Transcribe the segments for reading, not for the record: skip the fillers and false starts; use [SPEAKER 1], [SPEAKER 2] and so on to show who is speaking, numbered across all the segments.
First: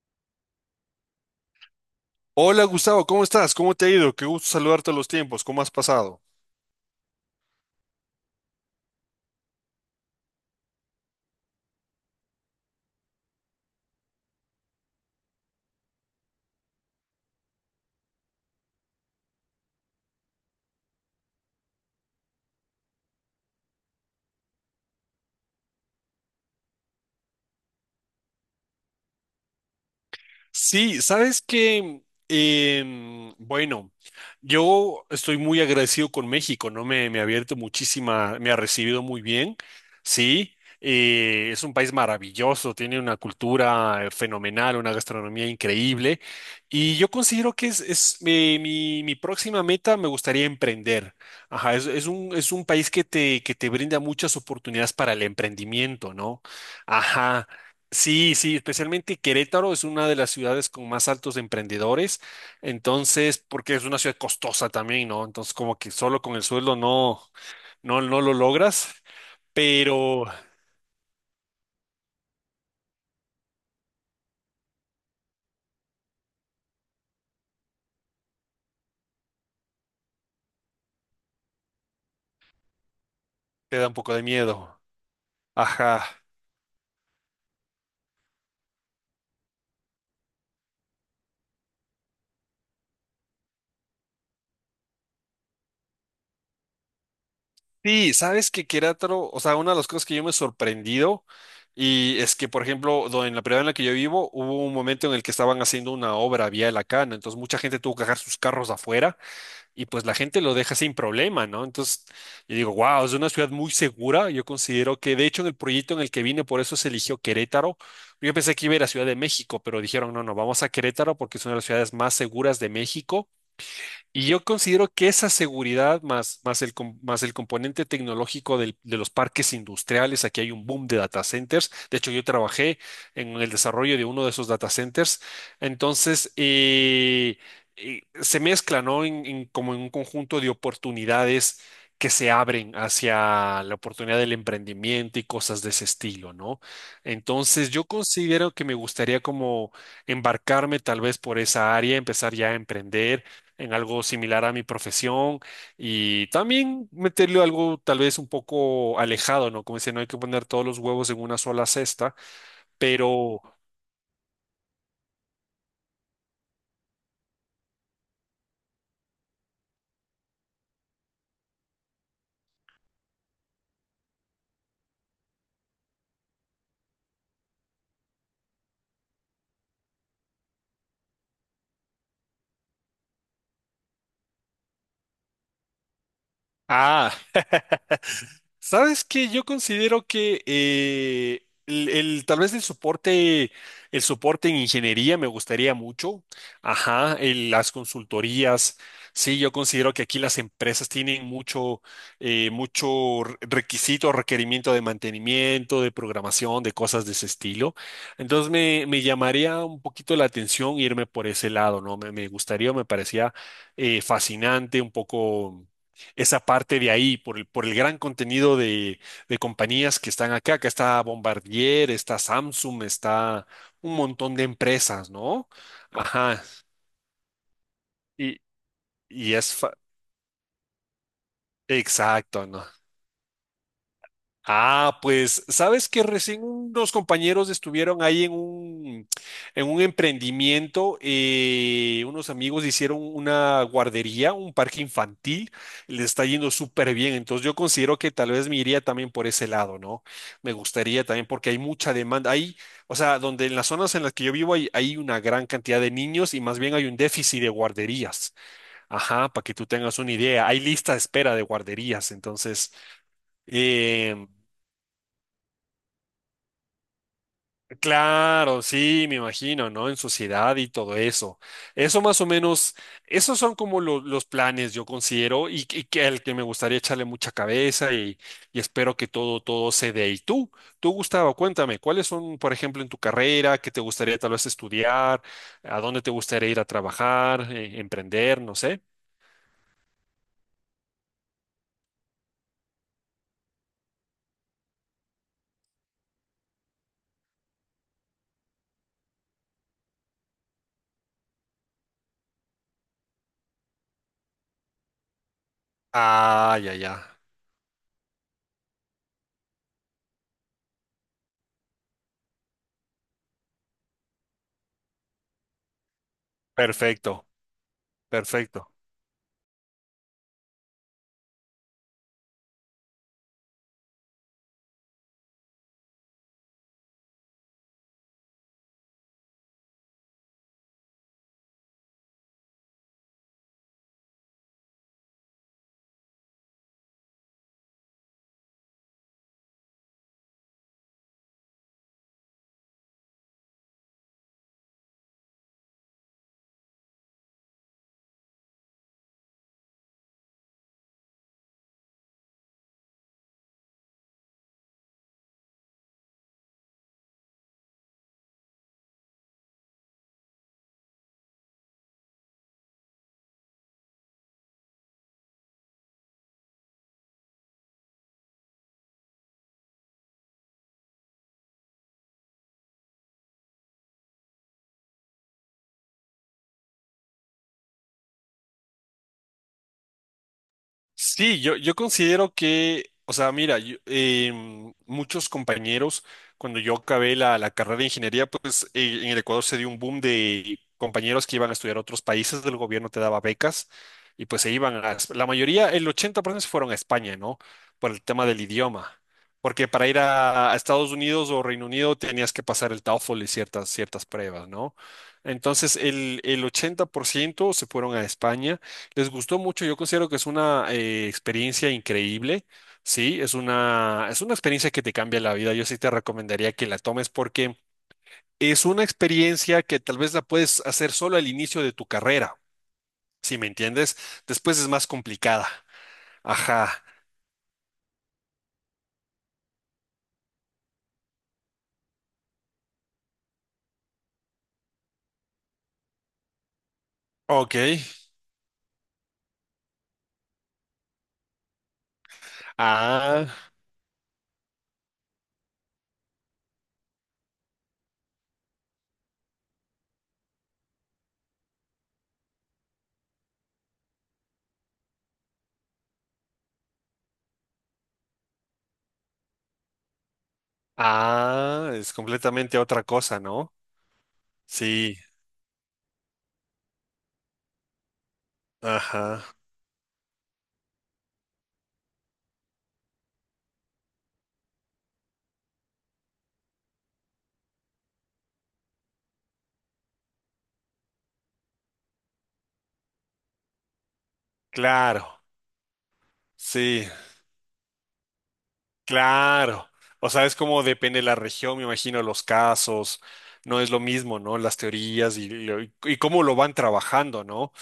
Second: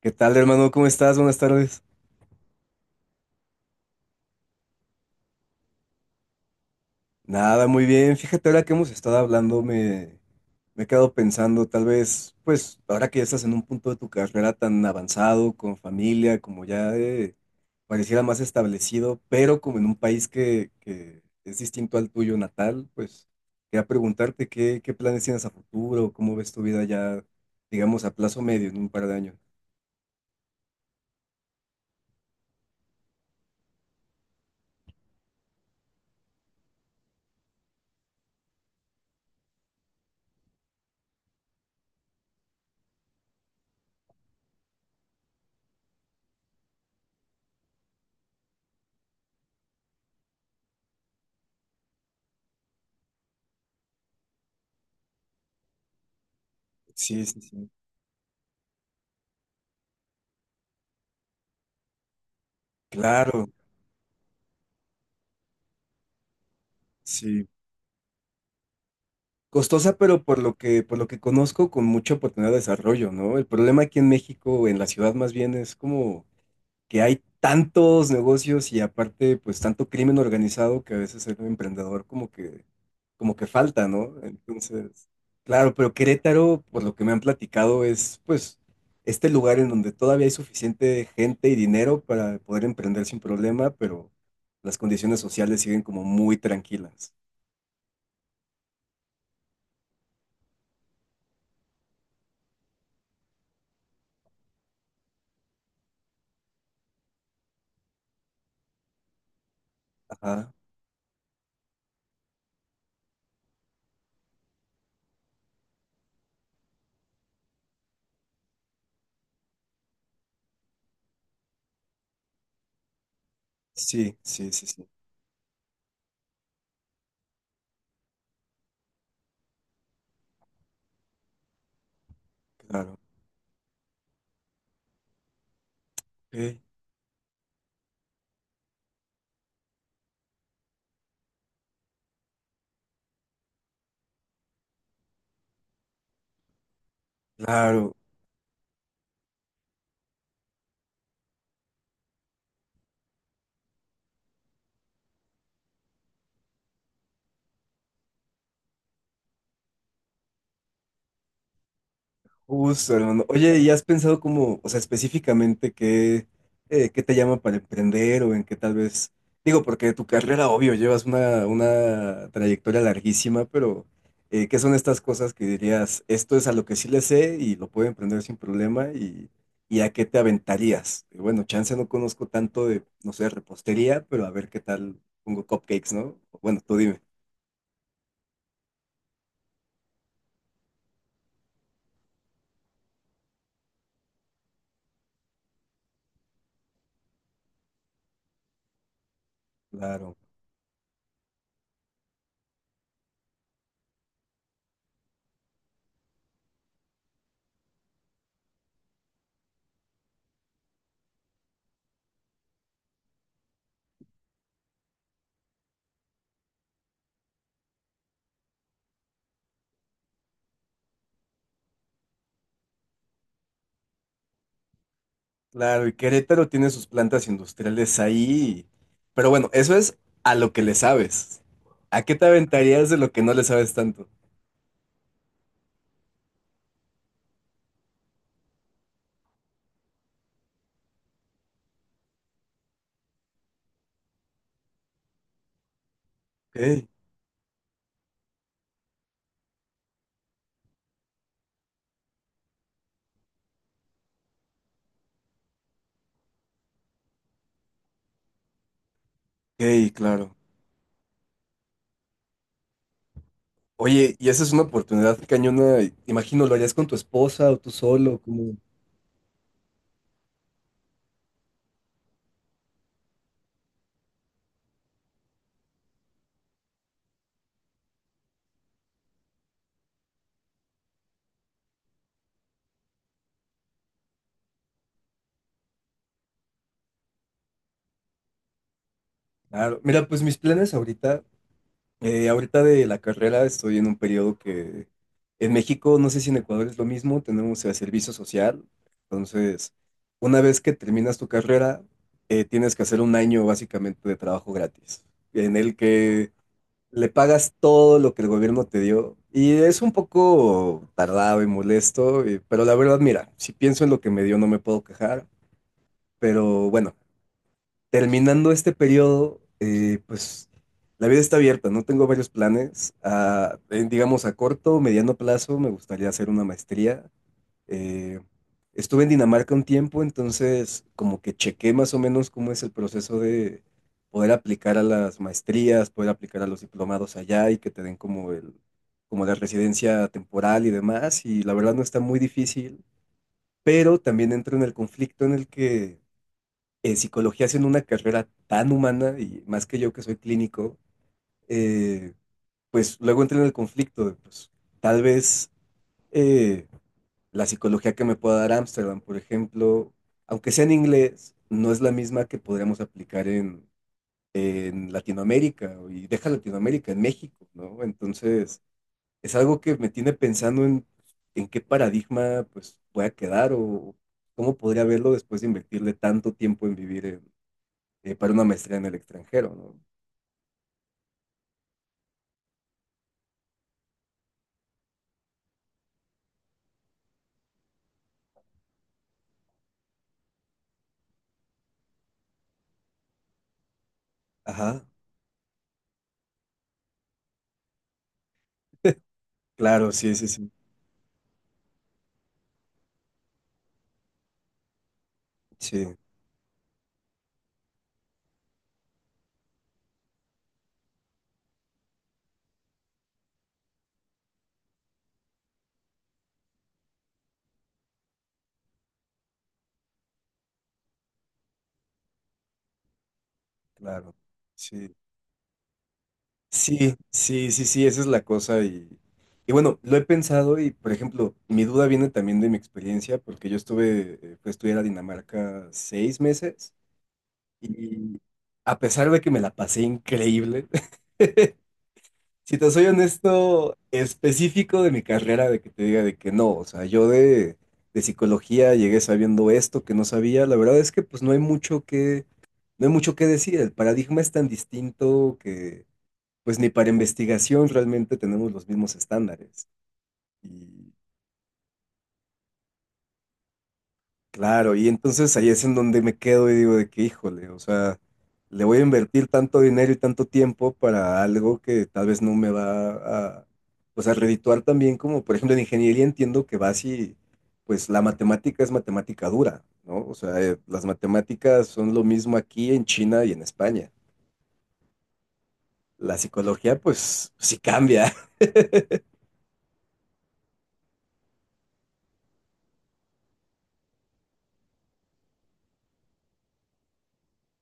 [SPEAKER 1] ¿Qué tal, hermano? ¿Cómo estás? Buenas tardes.
[SPEAKER 2] Hola Gustavo, ¿cómo estás? ¿Cómo te ha ido? Qué gusto saludarte a los tiempos. ¿Cómo has pasado?
[SPEAKER 1] Nada, muy bien. Fíjate, ahora que hemos estado hablando, me he quedado pensando, tal vez, pues, ahora que ya estás en un punto de tu carrera tan avanzado, con familia, como ya pareciera más establecido, pero como en un país que es distinto al tuyo natal, pues, quería preguntarte qué planes tienes a futuro, cómo ves tu vida ya, digamos, a plazo medio, en un par de años.
[SPEAKER 2] Sí, sabes que, bueno, yo estoy muy agradecido con México, ¿no? Me ha abierto muchísima, me ha recibido muy bien, sí. Es un país maravilloso, tiene una cultura fenomenal, una gastronomía increíble. Y yo considero que mi próxima meta, me gustaría emprender. Ajá, es un país que te brinda muchas oportunidades para el emprendimiento, ¿no?
[SPEAKER 1] Sí, sí,
[SPEAKER 2] Ajá.
[SPEAKER 1] sí.
[SPEAKER 2] Sí, sí, especialmente Querétaro es una de las ciudades con más altos emprendedores, entonces,
[SPEAKER 1] Claro,
[SPEAKER 2] porque es una ciudad costosa también, ¿no? Entonces, como que solo con el sueldo no,
[SPEAKER 1] sí.
[SPEAKER 2] no lo logras,
[SPEAKER 1] Costosa, pero
[SPEAKER 2] pero
[SPEAKER 1] por lo por lo que conozco, con mucha oportunidad de desarrollo, ¿no? El problema aquí en México, en la ciudad más bien, es como que hay tantos negocios y aparte, pues tanto crimen organizado que a veces el emprendedor como como que
[SPEAKER 2] te
[SPEAKER 1] falta,
[SPEAKER 2] da un
[SPEAKER 1] ¿no?
[SPEAKER 2] poco de miedo.
[SPEAKER 1] Entonces, claro, pero
[SPEAKER 2] Ajá.
[SPEAKER 1] Querétaro, por lo que me han platicado, es pues este lugar en donde todavía hay suficiente gente y dinero para poder emprender sin problema, pero las condiciones sociales siguen como muy tranquilas.
[SPEAKER 2] Sí, sabes que Querétaro, o sea, una de las cosas que yo me he sorprendido y es que, por ejemplo, en la ciudad en la que yo vivo, hubo un momento en el que estaban haciendo una obra vial acá, ¿no? Entonces, mucha gente tuvo que dejar sus carros afuera y pues la gente
[SPEAKER 1] Ajá.
[SPEAKER 2] lo deja sin problema, ¿no? Entonces, yo digo, wow, es una ciudad muy segura. Yo considero que, de hecho, en el proyecto en el que vine, por eso se eligió Querétaro. Yo pensé que iba a ir a Ciudad de México, pero dijeron, no, no, vamos a Querétaro porque es una de las ciudades más seguras de México
[SPEAKER 1] Sí,
[SPEAKER 2] y yo
[SPEAKER 1] sí, sí, sí,
[SPEAKER 2] considero que esa seguridad más el componente tecnológico de los parques industriales, aquí hay un boom de data centers. De hecho, yo trabajé
[SPEAKER 1] claro.
[SPEAKER 2] en el desarrollo de uno de esos data centers. Entonces,
[SPEAKER 1] Sí,
[SPEAKER 2] se mezcla, ¿no? Como en un conjunto de oportunidades que se abren hacia la oportunidad del emprendimiento y cosas de ese estilo, ¿no? Entonces, yo
[SPEAKER 1] claro,
[SPEAKER 2] considero que me gustaría como embarcarme tal vez por esa área, empezar ya a emprender en algo similar a mi profesión y también meterle algo tal vez un poco alejado, ¿no? Como dice, no hay que poner todos los huevos en una sola cesta,
[SPEAKER 1] justo, hermano.
[SPEAKER 2] pero,
[SPEAKER 1] Oye, ¿y has pensado cómo, o sea, específicamente qué te llama para emprender o en qué tal vez, digo, porque de tu carrera, obvio, llevas una trayectoria larguísima, pero ¿qué son estas cosas que dirías, esto es a lo que sí le sé y lo puedo emprender sin problema y a qué te aventarías? Y bueno, chance no conozco tanto de, no sé, repostería, pero a ver qué tal pongo cupcakes, ¿no? Bueno, tú dime.
[SPEAKER 2] ah, sabes que yo considero que tal vez el soporte en ingeniería me gustaría mucho. Ajá, las consultorías. Sí, yo considero que
[SPEAKER 1] Claro.
[SPEAKER 2] aquí las empresas tienen mucho requisito, requerimiento de mantenimiento, de programación, de cosas de ese estilo. Entonces me llamaría un poquito la atención irme por ese lado, ¿no? Me gustaría, me parecía fascinante, un poco esa parte de ahí, por el gran contenido de compañías que están acá. Acá está Bombardier, está Samsung, está un montón de empresas, ¿no?
[SPEAKER 1] Claro, y
[SPEAKER 2] Ajá.
[SPEAKER 1] Querétaro tiene sus plantas industriales
[SPEAKER 2] Y,
[SPEAKER 1] ahí. Pero
[SPEAKER 2] y
[SPEAKER 1] bueno,
[SPEAKER 2] es fa-
[SPEAKER 1] eso es a lo que le sabes. ¿A qué te
[SPEAKER 2] exacto, ¿no?
[SPEAKER 1] aventarías de lo que no le sabes tanto?
[SPEAKER 2] Ah, pues, sabes que recién unos compañeros estuvieron ahí en un emprendimiento, unos amigos hicieron una guardería, un parque infantil, le está yendo
[SPEAKER 1] Ok,
[SPEAKER 2] súper bien, entonces yo considero que tal vez me iría también por ese lado, ¿no? Me gustaría también porque hay mucha demanda, hay, o sea, donde en las zonas en las que yo vivo hay una gran cantidad de niños y más bien hay un déficit de guarderías, ajá, para que tú
[SPEAKER 1] ok,
[SPEAKER 2] tengas una
[SPEAKER 1] claro.
[SPEAKER 2] idea, hay lista de espera de guarderías, entonces...
[SPEAKER 1] Oye, y
[SPEAKER 2] em,
[SPEAKER 1] esa es una oportunidad cañona. Imagino, ¿lo harías con tu esposa o tú solo? Como
[SPEAKER 2] Claro, sí, me imagino, ¿no? En sociedad y todo eso. Eso más o menos, esos son como los planes, yo considero, y que al que me gustaría echarle mucha cabeza y espero que todo, todo se dé. Y tú, Gustavo, cuéntame, ¿cuáles son, por ejemplo, en tu carrera, qué te gustaría tal vez estudiar, a dónde te gustaría ir a trabajar, emprender, no sé?
[SPEAKER 1] claro. Mira, pues mis planes ahorita, ahorita de la carrera estoy en un periodo que en México, no sé si en Ecuador es lo mismo, tenemos el servicio social. Entonces, una vez que terminas tu carrera, tienes que hacer un año básicamente de trabajo gratis, en el que
[SPEAKER 2] Ah, ya,
[SPEAKER 1] le
[SPEAKER 2] ya.
[SPEAKER 1] pagas todo lo que el gobierno te dio. Y es un poco tardado y molesto, y pero la verdad, mira, si pienso en lo que me dio, no me puedo quejar. Pero bueno,
[SPEAKER 2] Perfecto,
[SPEAKER 1] terminando
[SPEAKER 2] perfecto.
[SPEAKER 1] este periodo, pues la vida está abierta, no tengo varios planes. A, en, digamos, a corto o mediano plazo me gustaría hacer una maestría. Eh, estuve en Dinamarca un tiempo, entonces como que chequé más o menos cómo es el proceso de poder aplicar a las maestrías, poder aplicar a los diplomados allá y que te den como como la residencia temporal y demás. Y la verdad no está muy difícil, pero también entro en el conflicto en el que en psicología haciendo una carrera tan humana y más que yo que soy clínico, eh, pues luego entré en el conflicto de, pues, tal vez eh, la psicología que me pueda dar Ámsterdam, por ejemplo, aunque sea en inglés, no es la misma que podríamos aplicar en Latinoamérica y deja Latinoamérica, en México, ¿no? Entonces, es algo que me tiene pensando en qué paradigma pues voy a quedar o cómo podría verlo después de invertirle tanto tiempo en vivir en para una maestría en el extranjero, ¿no?
[SPEAKER 2] Sí, yo considero que, o sea, mira, muchos compañeros, cuando yo acabé la carrera de ingeniería, pues en el Ecuador se dio un boom de compañeros que iban a estudiar a otros países, el gobierno te daba becas y pues se
[SPEAKER 1] Ajá,
[SPEAKER 2] iban a, la mayoría, el 80% se fueron a España, ¿no? Por el tema del idioma, porque para
[SPEAKER 1] claro,
[SPEAKER 2] ir
[SPEAKER 1] sí, sí, sí,
[SPEAKER 2] a Estados Unidos o Reino Unido tenías que pasar el TOEFL y ciertas pruebas, ¿no? Entonces,
[SPEAKER 1] sí,
[SPEAKER 2] el 80% se fueron a España. Les gustó mucho, yo considero que es una experiencia increíble, sí, es una experiencia que te cambia la vida, yo sí te recomendaría que la tomes porque es una experiencia que tal vez la puedes hacer solo al inicio de tu carrera, si me entiendes,
[SPEAKER 1] claro,
[SPEAKER 2] después es más
[SPEAKER 1] sí.
[SPEAKER 2] complicada, ajá,
[SPEAKER 1] Sí, sí, sí, sí, esa es la cosa y bueno, lo he pensado y, por ejemplo, mi duda viene también de mi experiencia porque yo estuve, fui a estudiar a Dinamarca 6 meses
[SPEAKER 2] ok,
[SPEAKER 1] y a pesar de que me la pasé increíble, si te soy
[SPEAKER 2] ah,
[SPEAKER 1] honesto, específico de mi carrera, de que te diga de que no, o sea, yo de psicología llegué sabiendo esto que no sabía, la verdad es que pues no hay mucho que, no hay mucho que decir, el paradigma es tan distinto que pues ni para investigación realmente tenemos los mismos estándares. Y
[SPEAKER 2] ah, es completamente otra cosa, ¿no?
[SPEAKER 1] claro, y
[SPEAKER 2] Sí,
[SPEAKER 1] entonces ahí es en donde me quedo y digo de que, híjole, o sea, le voy a
[SPEAKER 2] ajá,
[SPEAKER 1] invertir tanto dinero y tanto tiempo para algo que tal vez no me va a, pues a redituar también como, por ejemplo, en ingeniería entiendo que vas y, pues la matemática es matemática dura, ¿no? O sea, las matemáticas son lo mismo aquí en China y en España.
[SPEAKER 2] claro,
[SPEAKER 1] La psicología,
[SPEAKER 2] sí.
[SPEAKER 1] pues, sí cambia.
[SPEAKER 2] Claro, o sea, es como depende de la región, me imagino, los casos, no es lo mismo, ¿no? Las teorías y cómo lo van trabajando, ¿no?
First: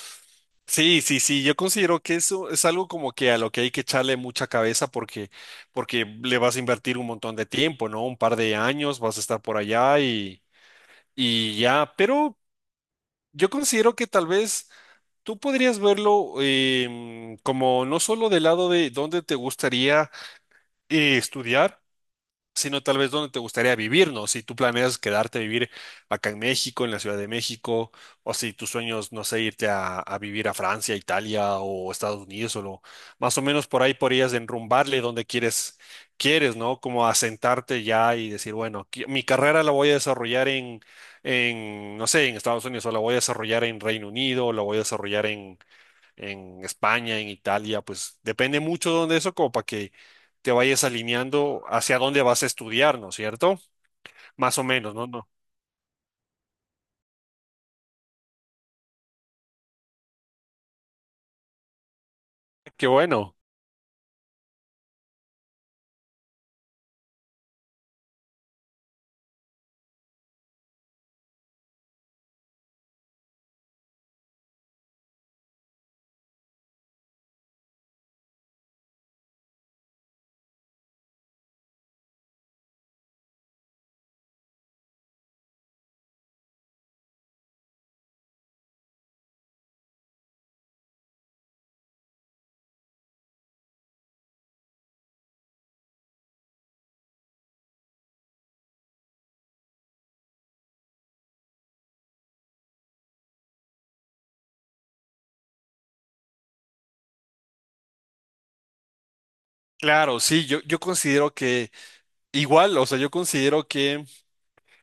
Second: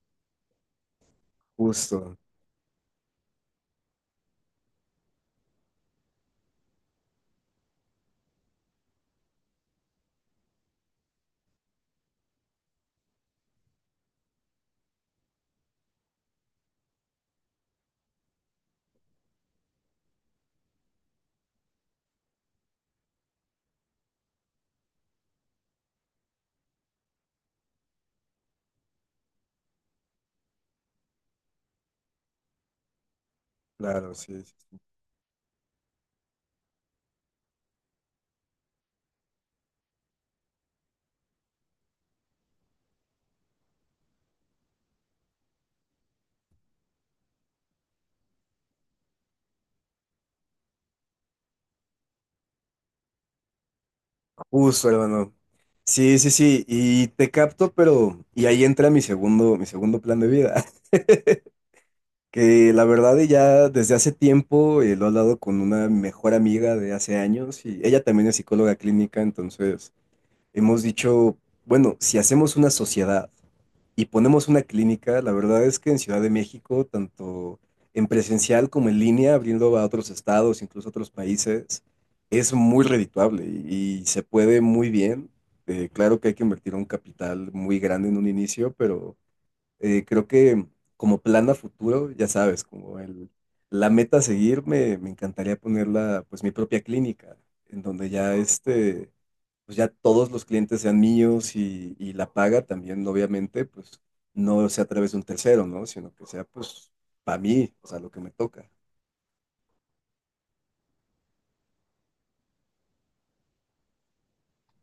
[SPEAKER 2] Sí, sí, sí, yo considero que
[SPEAKER 1] Justo,
[SPEAKER 2] eso es algo como que a lo que hay que echarle mucha cabeza porque le vas a invertir un montón de tiempo, ¿no? Un par de años vas a estar por allá y ya, pero yo considero que tal vez tú podrías verlo como no solo del lado de dónde te gustaría estudiar, sino tal vez dónde te gustaría vivir, ¿no? Si tú planeas quedarte a vivir acá en México, en la Ciudad de México, o si tus sueños, no sé, irte a vivir a Francia, Italia o Estados Unidos, más o menos por ahí
[SPEAKER 1] claro,
[SPEAKER 2] podrías
[SPEAKER 1] sí. Sí.
[SPEAKER 2] enrumbarle donde quieres, ¿no? Como asentarte ya y decir, bueno, mi carrera la voy a desarrollar en, no sé, en Estados Unidos, o la voy a desarrollar en Reino Unido, o la voy a desarrollar en España, en Italia, pues depende mucho de dónde eso, como para que te vayas alineando hacia dónde vas a estudiar, ¿no es cierto? Más o
[SPEAKER 1] Justo
[SPEAKER 2] menos, ¿no? No.
[SPEAKER 1] hermano. Sí, sí, sí, y te capto, pero y ahí entra mi segundo plan de vida, que la
[SPEAKER 2] Qué
[SPEAKER 1] verdad y
[SPEAKER 2] bueno.
[SPEAKER 1] ya desde hace tiempo lo he hablado con una mejor amiga de hace años y ella también es psicóloga clínica, entonces hemos dicho, bueno, si hacemos una sociedad y ponemos una clínica, la verdad es que en Ciudad de México, tanto en presencial como en línea, abriendo a otros estados, incluso a otros países, es muy redituable y se puede muy bien. Claro que hay que invertir un capital muy grande en un inicio, pero creo que como plan a futuro, ya sabes, como la meta a seguir, me encantaría ponerla, pues mi propia clínica, en donde ya este pues ya todos los clientes sean míos y la paga también, obviamente, pues no sea a través de un tercero, ¿no? Sino que sea pues para mí, o sea, lo que me toca.
[SPEAKER 2] Claro, sí, yo considero que igual, o sea, yo considero que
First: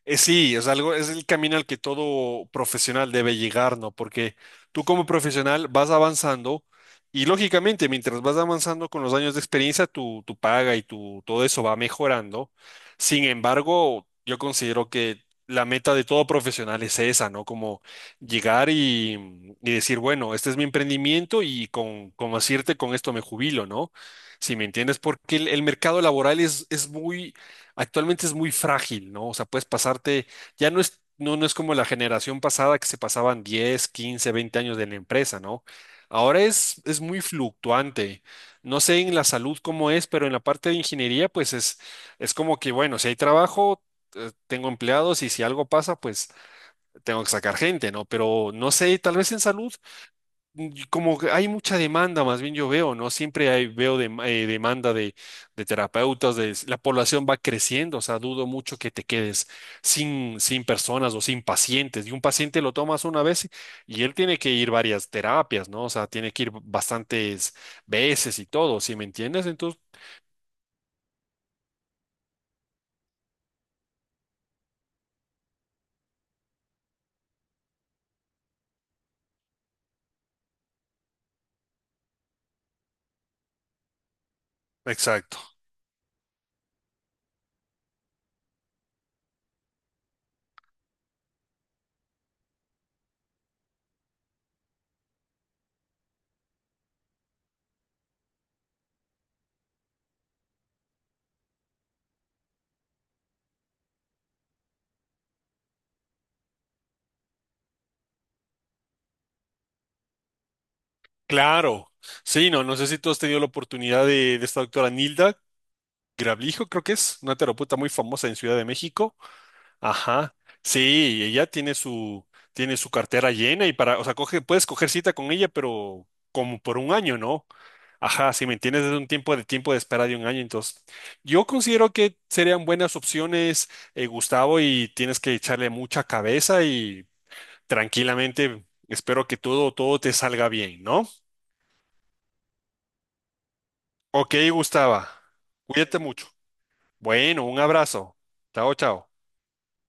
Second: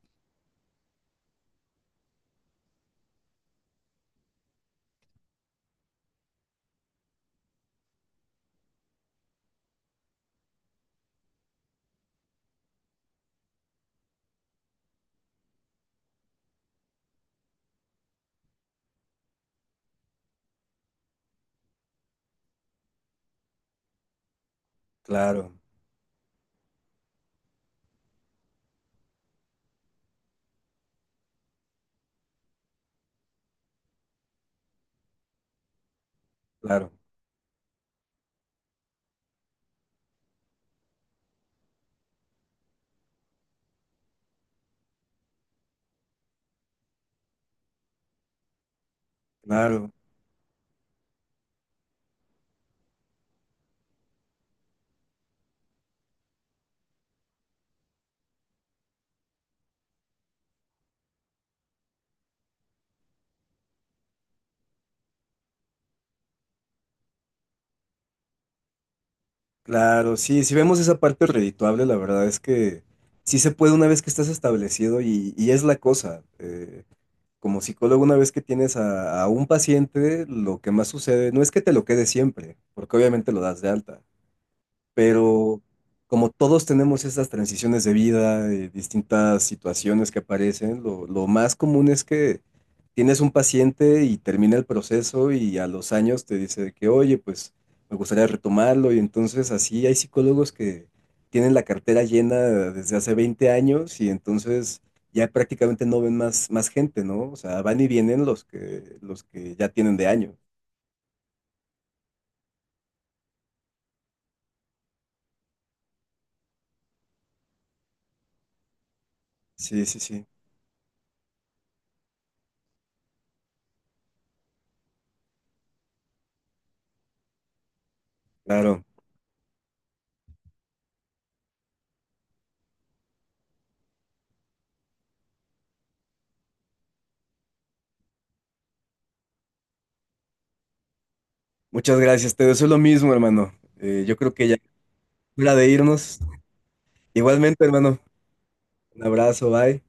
[SPEAKER 2] Sí, es algo, es el camino al que todo profesional debe llegar, ¿no? Porque tú como profesional vas avanzando y lógicamente mientras vas avanzando con los años de experiencia, tu paga y todo eso va mejorando. Sin embargo, yo considero que la meta de todo profesional es esa, ¿no? Como llegar y decir, bueno, este es mi emprendimiento y con decirte con esto me jubilo, ¿no? Si me entiendes, porque el,
[SPEAKER 1] Claro,
[SPEAKER 2] el mercado laboral es muy actualmente es muy frágil, ¿no? O sea, puedes pasarte, ya no es, no es como la generación pasada que se pasaban 10, 15, 20 años de la empresa, ¿no? Ahora es,
[SPEAKER 1] claro,
[SPEAKER 2] es muy fluctuante. No sé en la salud cómo es, pero en la parte de ingeniería, pues es como que, bueno, si hay trabajo, tengo empleados y si algo pasa, pues tengo que sacar gente, ¿no? Pero no sé, tal vez en salud
[SPEAKER 1] claro,
[SPEAKER 2] y como que hay mucha demanda, más bien yo veo, ¿no? Siempre hay, veo demanda de terapeutas, la población va creciendo, o sea, dudo mucho que te quedes sin personas o sin pacientes. Y un paciente lo tomas una vez y él tiene que ir varias terapias, ¿no? O sea, tiene que ir bastantes veces y todo, ¿sí me entiendes? Entonces,
[SPEAKER 1] claro. Sí, si vemos esa parte redituable, la verdad es que sí se puede una vez que estás establecido y es la cosa. Como psicólogo, una vez que tienes a un paciente, lo que más sucede no es que te lo quede siempre, porque obviamente lo das de alta,
[SPEAKER 2] exacto.
[SPEAKER 1] pero como todos tenemos esas transiciones de vida, distintas situaciones que aparecen, lo más común es que tienes un paciente y termina el proceso y a los años te dice que, oye, pues me gustaría retomarlo y entonces así hay psicólogos que tienen la cartera llena desde hace 20 años y entonces ya prácticamente no ven más, más gente, ¿no? O sea, van y vienen los que ya tienen de año.
[SPEAKER 2] Claro. Sí, no, no sé si tú has tenido la oportunidad de esta doctora Nilda Grablijo, creo que es una terapeuta muy famosa en Ciudad de México.
[SPEAKER 1] Sí, sí, sí,
[SPEAKER 2] Ajá. Sí, ella tiene su cartera llena y o sea, puedes coger cita con ella, pero como por un año, ¿no? Ajá, si me
[SPEAKER 1] claro.
[SPEAKER 2] entiendes, es un tiempo de espera de un año. Entonces, yo considero que serían buenas opciones, Gustavo, y tienes que echarle mucha cabeza y tranquilamente espero que todo, todo te salga bien, ¿no?
[SPEAKER 1] Muchas gracias, te deseo lo mismo, hermano. Yo creo
[SPEAKER 2] Ok,
[SPEAKER 1] que ya es
[SPEAKER 2] Gustavo,
[SPEAKER 1] hora de
[SPEAKER 2] cuídate
[SPEAKER 1] irnos.
[SPEAKER 2] mucho. Bueno, un
[SPEAKER 1] Igualmente, hermano,
[SPEAKER 2] abrazo. Chao,
[SPEAKER 1] un
[SPEAKER 2] chao.
[SPEAKER 1] abrazo, bye.